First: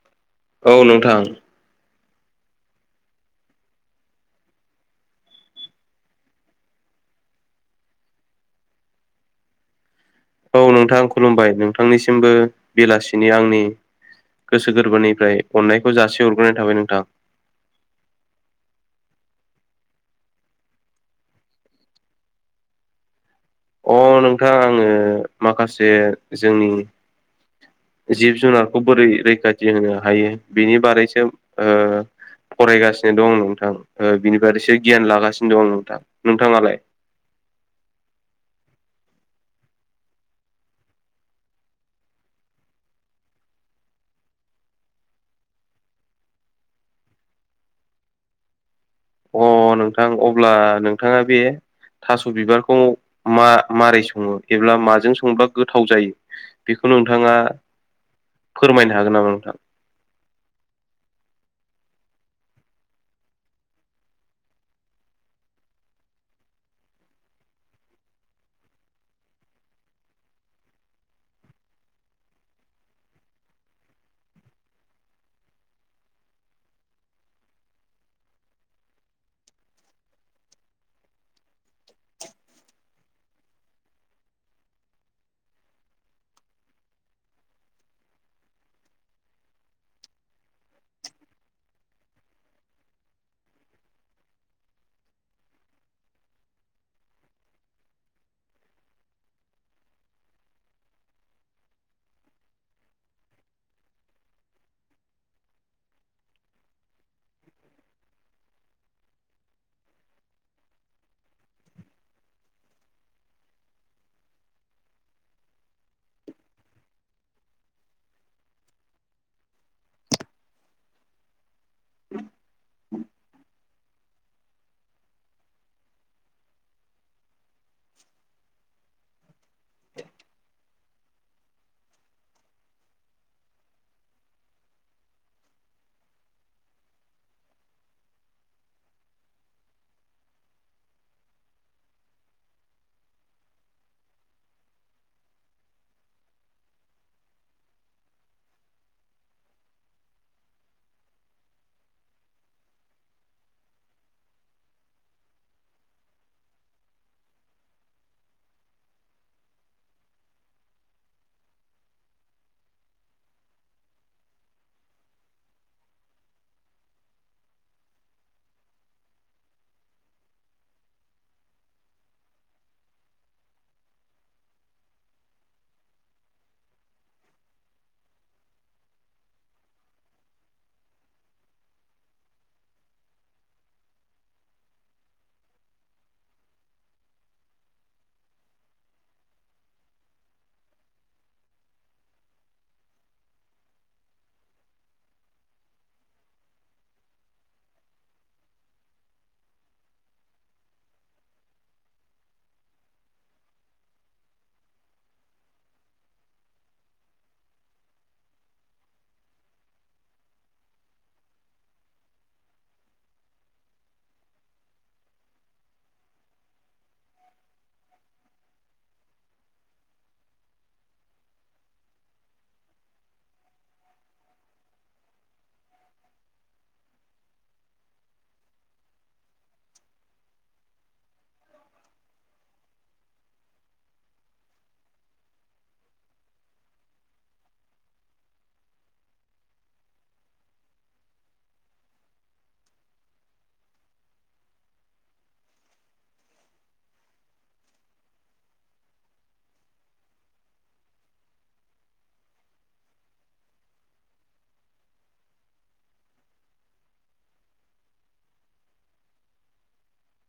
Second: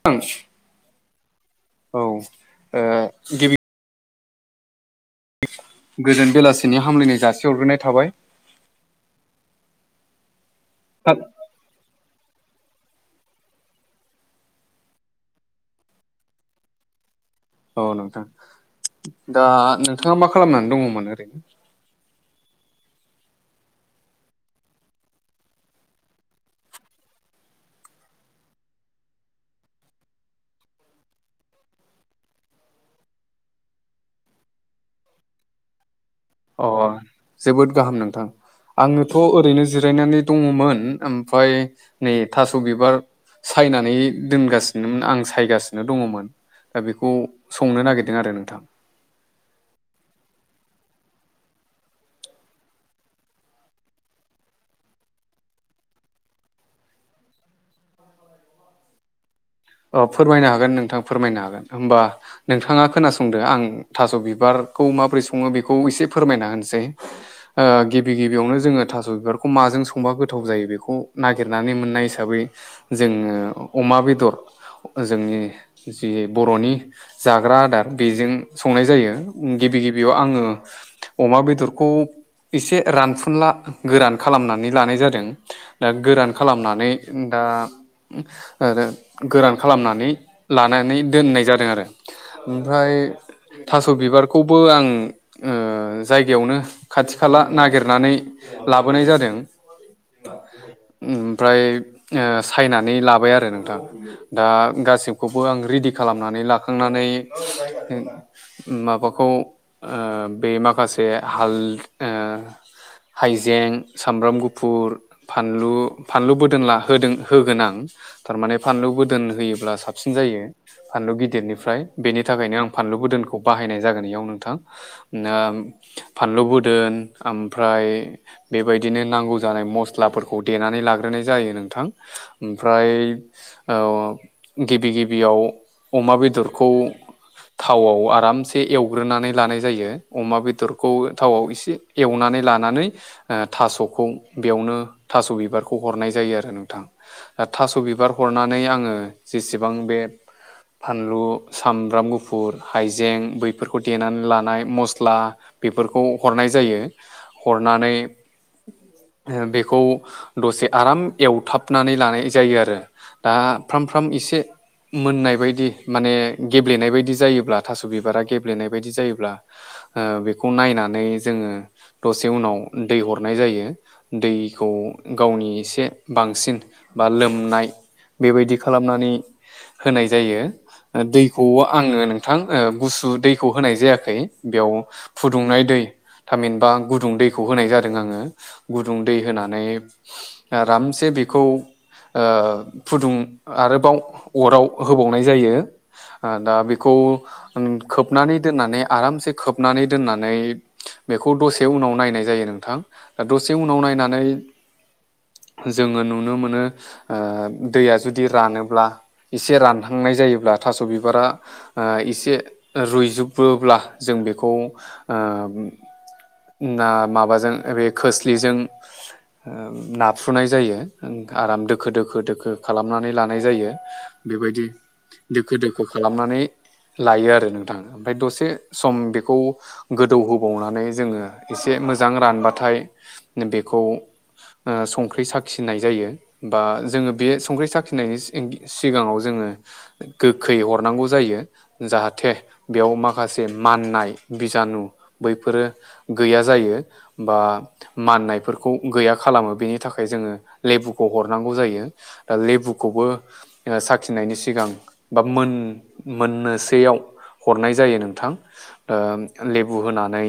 [unintelligible] औ नोंथां। औ ओ गिबि गोजोन बेलासिनि हामलायनाय जासि हरग्रोनाय थाबाय। औ नोंथां खुलुमबाय नोंथांनिसिमबो बेलासिनि आंनि गोसो गोरबोनिफ्राय अननायखौ जासि हरग्रोनाय थाबाय नोंथां। औ नोंथां दा नोंथाङा मा खालामनानै दङमोन ओरैनो? अ नोंथां आङो माखासे जोंनि जिब जुनारखौ बोरै रैखाथि होनो हायो बिनि बारैसो ओ फरायगासिनो दं नोंथां बिनि बारैसो गियान लागासिनो दं नोंथां अ नोंथाङालाय? जोबोद गाहाम नोंथां। आङोथ' ओरैनो जिरायनानै दङमोन ओमफ्राय नै थास' बिबार सायनानै दोनगासिनोमोन आं सायगासिनो दङमोन। दा बेखौ संनो नागिरदों आरो नोंथां। अ नोंथां अब्ला नोंथाङा बे थास' बिबारखौ मा मारै सङो एब्ला माजों संब्ला गोथाव जायो? बेखौ नोंथाङा फोरमायनो हागोन नामा नोंथां? अ फोरमायनो हागोन नोंथां फोरमायनो हागोन होमबा नोंथाङा खोनासंदो आं थास' बिबारखौ माबोरै सङो बेखौ एसे फोरमायना होनसै। ओ गिबि गिबियावनो जोङो थास' बिबारखौ माजों संबा गोथाव जायो बेखौ नागिरनानै मोननाय हिसाबै जोङो अमा बेदर जोंनि जि बर'नि जाग्रा आदार बेजों संनाय जायो गिबि गिबियाव आङो अमा बेदरखौ एसे रानफुनला गोरान खालामनानै लानाय जादों। दा गोरान खालामनानै दा आरो गोरान खालामनानै लानानै दोननाय जादों आरो ओमफ्राय थास' बिबारखौबो आं ओ जायगायावनो खाथि खाला नागिरनानै लाबोनाय जादों। ओमफ्राय ओ सायनानै लाबाय आरो नोंथां। दा गासिबखौबो आं रेडि खालामनानै लाखांनानै माबाखौ ओ बे माखासे हाल ओ हाइजें, सामब्राम गुफुर फानलु फानलुबोदोन ला होदों होगोन आं थारमाने फानलु बोदोन होयोब्ला साबसिन जायो। फानलु गिदिरनिफ्राय बेनि थाखायनो आं फानलु बोदोनखौ बाहायनाय जागोन इयाव नोंथां। फानलु बोदोन ओमफ्राय बेबायदिनो नांगौ जानाय मस्लाफोरखौ देनानै लाग्रोनाय जायो नोंथां। ओमफ्राय औ औ गिबि गिबियाव अमा बेदरखौ थावआव आरामसे एवग्रोनानै लानाय जायो अमा बेदरखौ थावआव एसे एवनानै लानानै ओ थास'खौ बेयावनो थास' बिबारखौ हरनाय जायो आरो नोंथां। ओ थास' बिबार हरनानै आङो जेसेबां बे फानलु, सामब्राम गुफुर, हाइजें बैफोरखौ देनानै लानाय मस्ला बेफोरखौ हरनाय जायो हरनानै ओ बेखौ दसे आराम एवथाबनानै लानाय जायो आरो। दा फ्राम फ्राम एसे‌ मोननाय बायदि माने गेब्लेनाय बायदि जायोब्ला थास' बिबारा गेब्लेनाय बायदि जायोब्ला ओ बेखौ नायनानै जोङो दसे उनाव दै हरनाय जायो। दैखौ गावनि एसे बांसिन बा लोमनाय बेबायदि खालामनानै होनाय जायो। दैखौ आङो नोंथां ओ गुसु दैखौ होनाय जायाखै बेयाव फुदुंनाय दै थामहिनबा आं गुदुं दैखौ होनाय जादों आङो गुदुं दै होनानै आरामसे बेखौ ओ फुदुं आरोबाव अराव होबावनाय जायो। ओ दा बेखौ उ खोबनानै दोननानै आरामसे खोबनानै दोननानै बेखौ दसे उनाव नायनाय जायो नोंथां दा दसे उनाव नायनानै जोङो नुनो मोनो ओ दैया जुदि रानोब्ला एसे रानहांनाय जायोब्ला थास' बिबारा ओह एसे रुइजोबोब्ला जों बेखौ ओम ना माबाजों बे खोस्लिजों ओ नाफ्रुनाय जायो ओं आराम दोखो दोखो दोख दोखो खालामनानै लानाय जायो बेबायदि दोखो दोखो खालामनानै लायो आरो नोंथां ओमफ्राय दसे सम बेखौ गोदौ होबावनानै जोङो एसे मोजां रानबाथाय बेखौ ओ संख्रि साखिनाय जायो बा जोङो बे संख्रि साखिनायनि सिग-सिगाङाव जोङो गोखै हरनांगौ जायो। जाहाथे बेयाव माखासे माननाय बिजानु बैफोरो गैया जायो। बा माननायफोरखौ गैया खालामो बेनि थाखाय जोङो लेबुखौ हरनांगौ जायो। ओ लेबुखौबो‌ ओ साखिनायनि सिगां बा मोन मोननोसैयाव हरनाय जायो नोंथां ओम लेबु होनानै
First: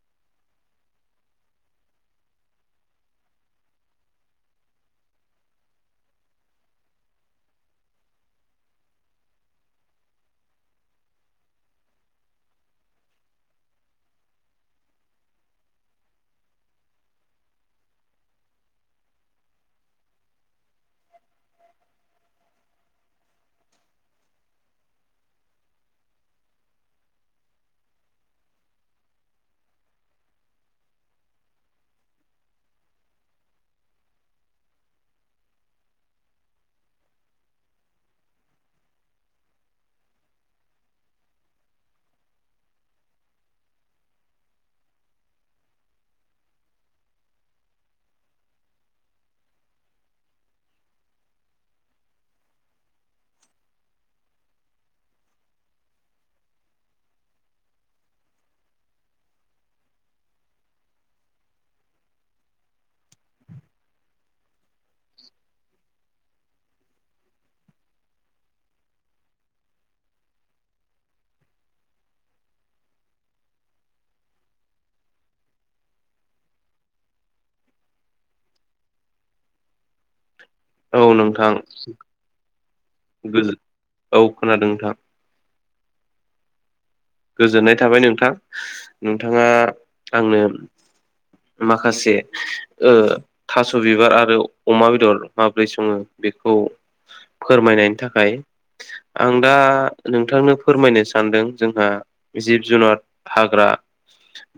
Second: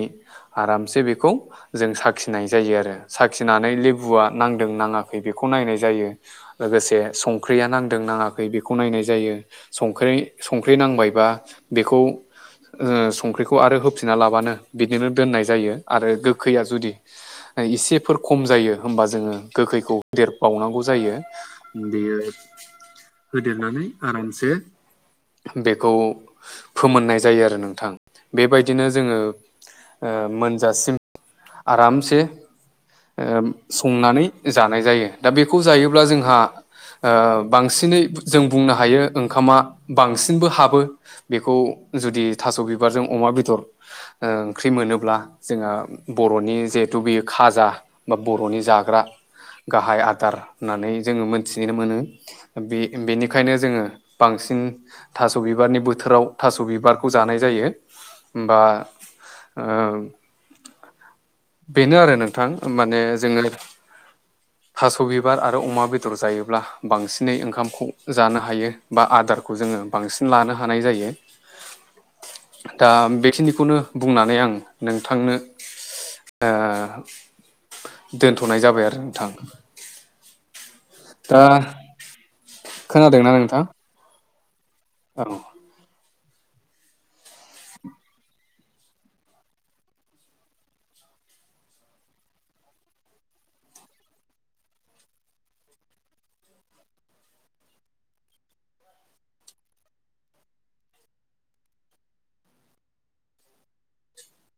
आरामसे बेखौ जों साखिनाय जायो आरो साखिनानै लेबुआ नांदों नाङाखै बेखौ नायनाय जायो। लोगोसे संख्रिया नांदों नाङाखै बेखौ नायनाय जायो। संख्रि संख्रि नांबायबा बेखौ ओ संख्रिखौ आरो होफिना लाबानो बिदिनो दोननाय जायो आरो गोखैया जुदि इसेफोर खम जायो होमबा जोङो गोखैखौ देरबावनांगौ जायो। बेयो होदेरनानै आरामसे बेखौ फोमोननाय जायो आरो नोंथां बेबायदिनो जोङो ओ मोनजासिम आरामसे ओ संनानै जानाय जायो दा बेखौ जायोब्ला जोंहा ओह बांसिनै जों बुंनो हायो ओंखामा बांसिनबो हाबो। बेखौ जुदि थास' बिबारजों अमा बेदर ओंख्रि मोनोब्ला जोङो बर'नि जेहेथु बेयो खाजा बा बर'नि जाग्रा गाहाय आदार होननानै जोङो मोनथिनो मोनो। बे बेनिखायनो जोङो बांसिन थास' बिबारनि बोथोराव थास' बिबारखौ जानाय जायो होमबा ओह बेनो आरो नोंथां माने जोङो थास' बिबार आरो अमा बेदर जायोब्ला बांसिनै ओंखामखौ जानो हायो। बा आदारखौ जोङो बांसिन लानो हानाय जायो। दा बेखिनिखौनो बुंनानै आं नोंथांनो ओह दोन्थ'नाय जाबाय आरो नोंथां। औ दा नोंथां गोजो औ खोनादों नोंथां। अह। गोजोननाय थाबाय नोंथां नोंथाङा आंनो माखासे ओह थास' बिबार आरो अमा बेदर माबोरै सङो बेखौ फोरमायनायनि थाखाय आं दा नोंथांनो फोरमायनो सानदों जोंहा जिब जुनाद हाग्रा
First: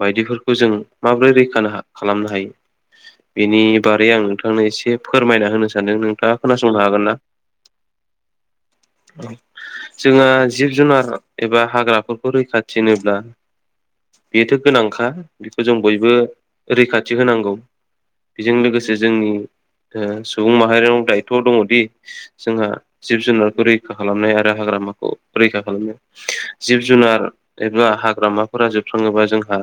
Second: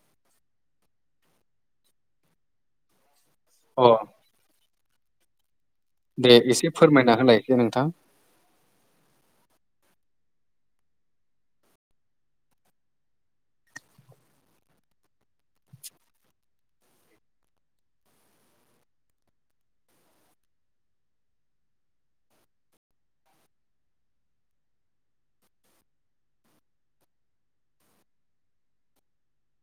बायदिफोरखौ जों माबोरै रैखानो खालामनो हायो। बेनि अ बारै आं नोंथांनो एसे फोरमायना होनो सा सानदों दे नोंथाङा एसे खोनासंनो हागोन फोरमायना ना? होलाय नोंथां जोंहा जिब जुनार एबा हाग्रा रैखाथि होनोब्ला बेथ' गोनांखा बेखौ जों बयबो रैखाथि होनांगौ बिजों लोगोसे जोंनि ओ सुबुं माहारियाव दायथ' दङदि जोंहा जिब जुनारखौ रैखा खालामनाय आरो हाग्रामाखौ रैखा खालामनाय जिब जुनार एबा हाग्रामाफोरा जोबस्राङोबा जोंहा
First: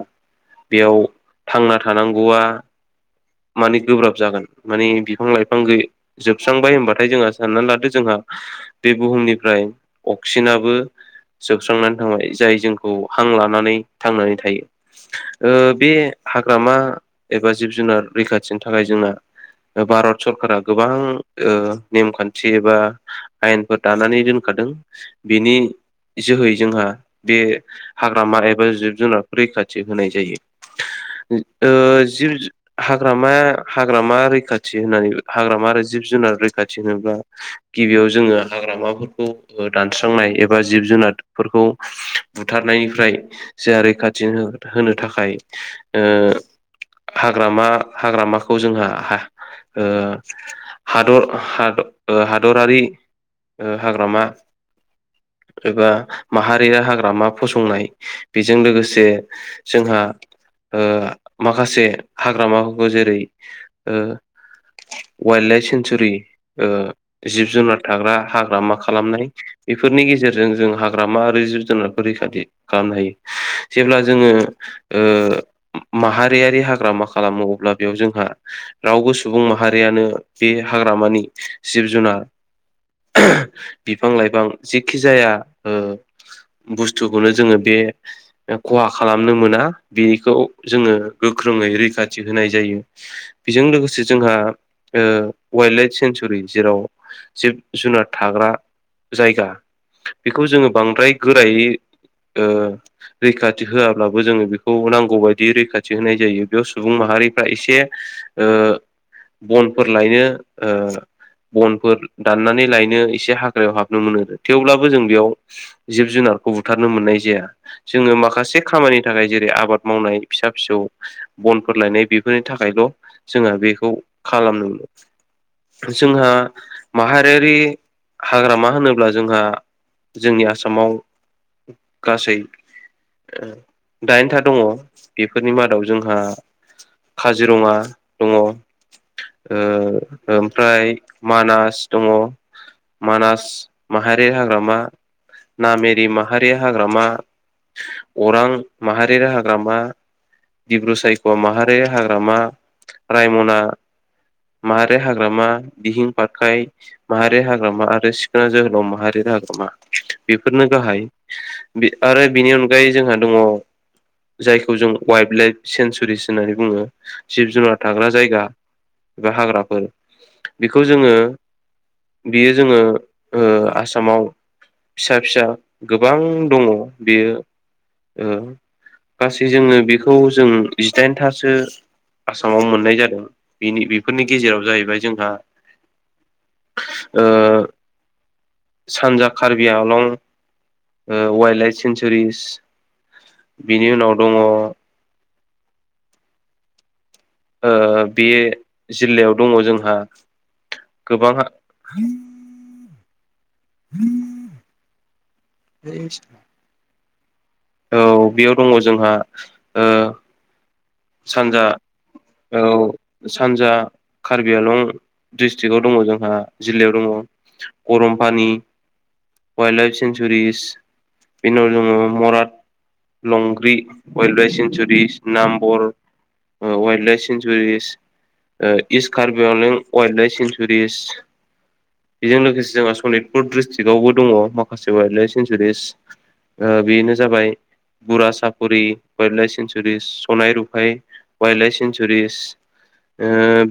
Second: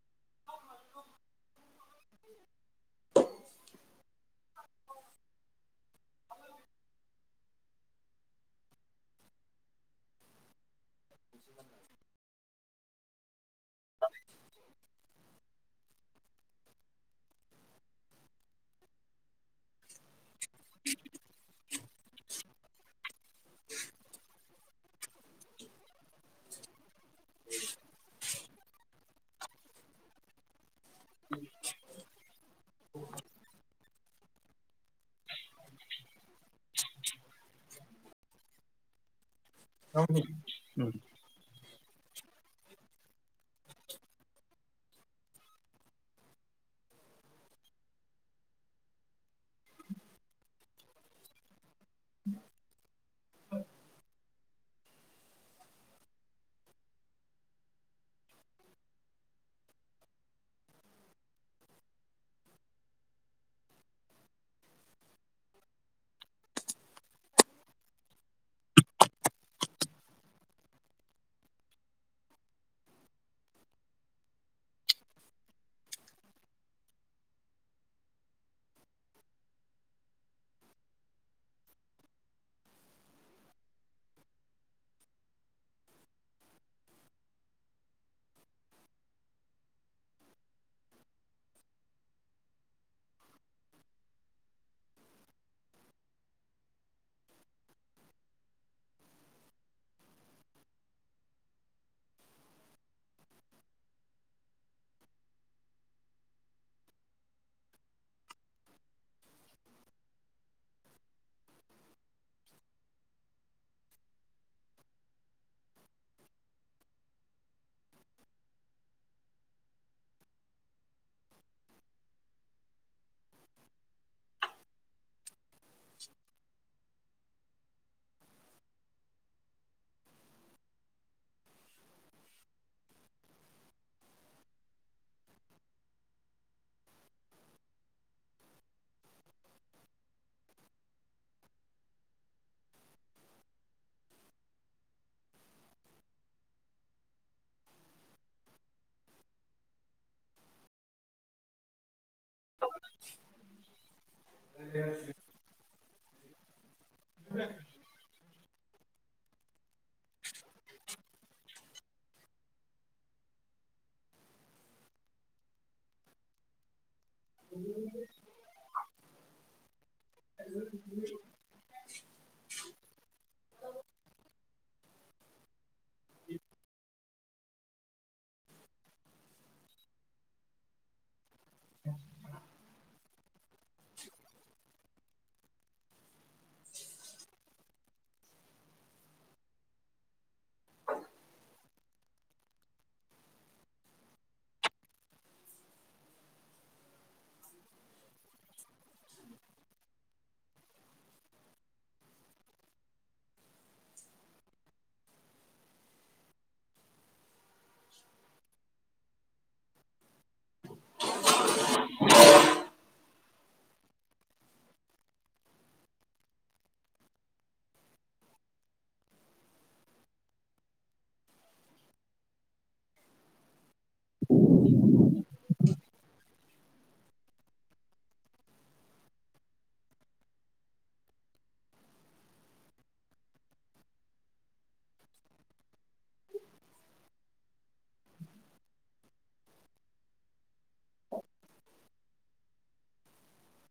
बेयाव थांना थानांगौआ माने गोब्राब जागोन माने बिफां लाइफां गै जोबस्रांबाय होमबाथाय जोंहा सानना लादो जोंहा बे बुहुमनिफ्राय अक्सिजेनाबो जोबस्रांना थांबाय जाय जोंखौ हां लानानै थांनानै थायो। ओ बे हाग्रामा एबा जिब जुनार रैखाथिनि थाखाय जोंना भारत सरकारा गोबां ओ नेमखान्थि एबा आयेनफोर दानानै दोनखादों बेनि जोहै जोंहा बे हाग्रामा एबा जिब जुनारखौ रैखाथि होनाय जायो। ओ जिब हाग्रामा हाग्रामा रैखाथि होननानै हाग्रामा आरो जिब जुनार रैखाथि होनोब्ला गिबियाव जोङो हाग्रामाफोरखौ दानस्रांनाय एबा जिब जुनारफोरखौ बुथारनायनिफ्राय जों रैखाथि होनो थाखाय ओ हाग्रामा हाग्रामाखौ जोंहा हा ओ हादर हाद हादरारि ओ हाग्रामा एबा माहारि हाग्रामा फसंनाय बेजों लोगोसे जोंहा ओ माखासे हाग्रामाफोरखौ जेरै ओ वाइल्ड लाइफ सेंसुरि ओ जिब जुनार थाग्रा हाग्रामा खालामनाय बेफोरनि गेजेरजों जों हाग्रामा जिब जुनारखौ रैखाथि खालामनो हायो जेब्ला जोङो ओ माहारियारि हाग्रामा खालामो अब्ला बेयाव जोंहा रावबो सुबुं माहारियानो बे हाग्रामानि जिब जुनार बिफां लाइफां जेखि जाया ओ बुस्थुखौनो जोङो बे खहा खालामनो मोना बेखौ जोङो गोख्रोङै रैखाथि होनाय जायो। बिजों लोगोसे जोंहा ओ वाइल्ड लाइफ सेंसुरि जेराव जिब जुनार थाग्रा जायगा बेखौ जोङो बांद्राय गोरायै ओ रैखाथि होआब्लाबो जोङो बेखौ नांगौ बायदियै रैखाथि होनाय जायो बेयाव सुबुं माहारिफ्रा एसे ओ बनफोर लायनो ओ बनफोर दाननानै लायनो एसे हाग्रायाव हाबनो मोनो थेवब्लाबो जों बेयाव जिब-जुनारखौ बुथारनो मोननाय जाया। जोङो माखासे खामानिनि थाखाय जेरै- आबाद मावनाय फिसा फिसौ बनफोर लायनाय बेफोरनि थाखायल' जोंहा बेखौ खालामनो जोंहा माहारियारि हाग्रामा होनोब्ला जोंहा जोंनि आसामाव गासै ओ दाइनथा दङ बेफोरनि मादाव जोंहा काजिरङा दङ ओ ओमफ्राय मानास दङ मानास माहारियारि हाग्रामा, नामेरि माहारियारि हाग्रामा अरां माहारियारि हाग्रामा डिब्रु सायख' माहारियारि हाग्रामा रायमना माहारि हाग्रामा दिहिं फाथखाय माहारि हाग्रामा आरो सिखोना जोहोलाव माहारियारि हाग्रामा। बेफोरनो गाहाय। आरो बिनि अनगायै जोंहा दङ जायखौ जों वाइल्ड लाइफ सेेनसुरिस होननानै बुङो। जिब-जुनार थाग्रा जायगा एबा हाग्राफोर। बेखौ जोङो बियो जोङो ओ आसामाव फिसा फिसा गोबां दङ। बेयो ओ गासै जोंनो बेखौ जों जिदाइन थासो आसामाव मोननाय जादों बिनि बेफोरनि गेजेराव जाहैबाय जोंहा ओ सानजा कार्बि आलं ओ वाइल्ड लाइफ सेंसुरिस बिनि उनाव दङ ओ बे जिल्लायाव दङ जोंहा गोबां [inaudible] [unintelligible] औ बेयाव दङ जोंहा ओ सानजा औ सानजा कार्बि आलं डिस्ट्रिकआव दङ जोंहा जिल्लायाव दङ गरम पानि वाइल्ड लाइफ सेंसुरिस। बेनि उनाव दङ मराद लंग्रि वाइल्ड लाइभ सेन्चुरिस नामबर ओ wild live sanctuaries east Karbi Anglong wildlife sanctuaries बेजों लोगोसे जोंहा सनितपुर डिस्ट्रिक्टआवबो दङ माखासे वाइल्द लाइफ सेेंसुरिस ओ बेनो जाबाय बुरा सापरि वाइल्ड लाइफ सेेंसुरिच सनाय रु- फाइ वाइल्ड लाइफ सेनसुरिस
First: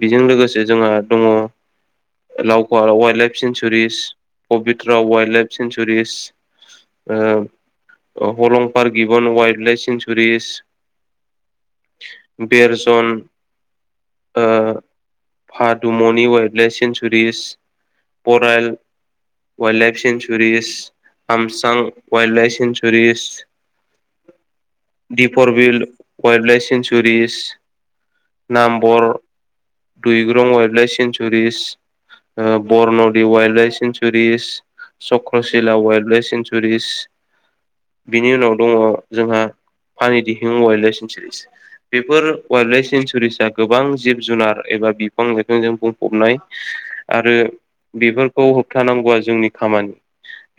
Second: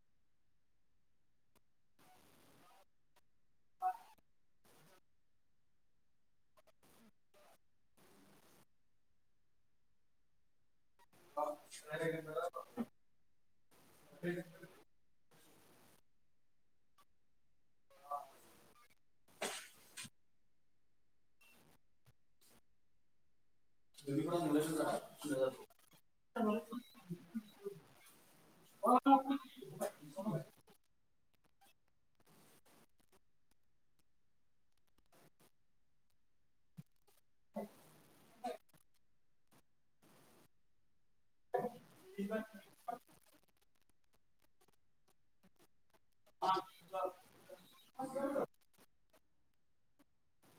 बेजों लोगोसे जोंहा दङ लावखवा wild life sanctuaries, Pobitora wildlife sanctuaries ओ हलं पारक इबन वाइल्ड लाइफ सेेंसुरिस बेर जन ओ फादुम'नि wild life sanctuaries, Barail wildlife sanctuaries, हामसां wild life sanctuaries दिपरबिल [unintelligible] wild live sanctuaries, Namwar दुइ ग्रं वाइल्ड लाइफ सेन्सुरिस ओ Barnadi wild life sanctuaries. Chakrashila wildlife sanctuaries बिनि उनाव दङ जोंहा पानिदिहिं वाइल्ड लाइफ सेेंसुरिस बेफोर वाइल्ड लाइफ सेन्सुरिसा गोबां जिब-जुनार एबा बिफां-लाइफांजों बुं- फबनाय आरो बेफोरखौ होबथानांगौआ जोंनि खामानि।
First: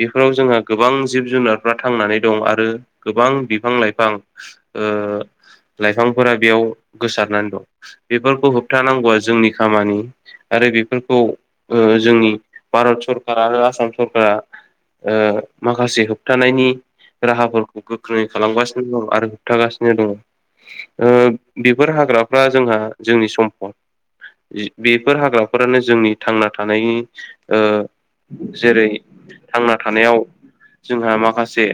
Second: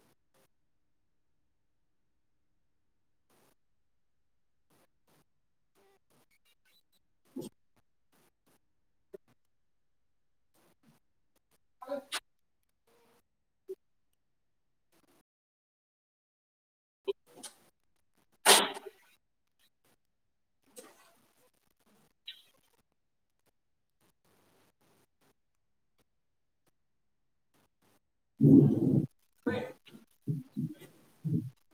बेफोराव जोंहा गोबां जिब-जुनारफ्रा थांनानै दं आरो गोबां बिफां-लाइफां ओ लाइफांफोरा बेयाव गोसारनानै दं। बेफोरखौ होबथानांगौआ जोंनि खामानि। आरो बेफोरखौ ओ जोंनि भारत सरकारा आरो आसाम सरकारा ओ माखासे होबथानायनि राहाफोरखौ गोख्रोङै खालामगासिनो दं आरो होबथागासिनो दङ। ओ बेफोर हाग्राफ्रा जोंहा जोंनि सम्पद। बेफोर हाग्राफोरानो जोंनि थांना थानायनि ओ जेरै थांना थानायाव जोंहा माखासे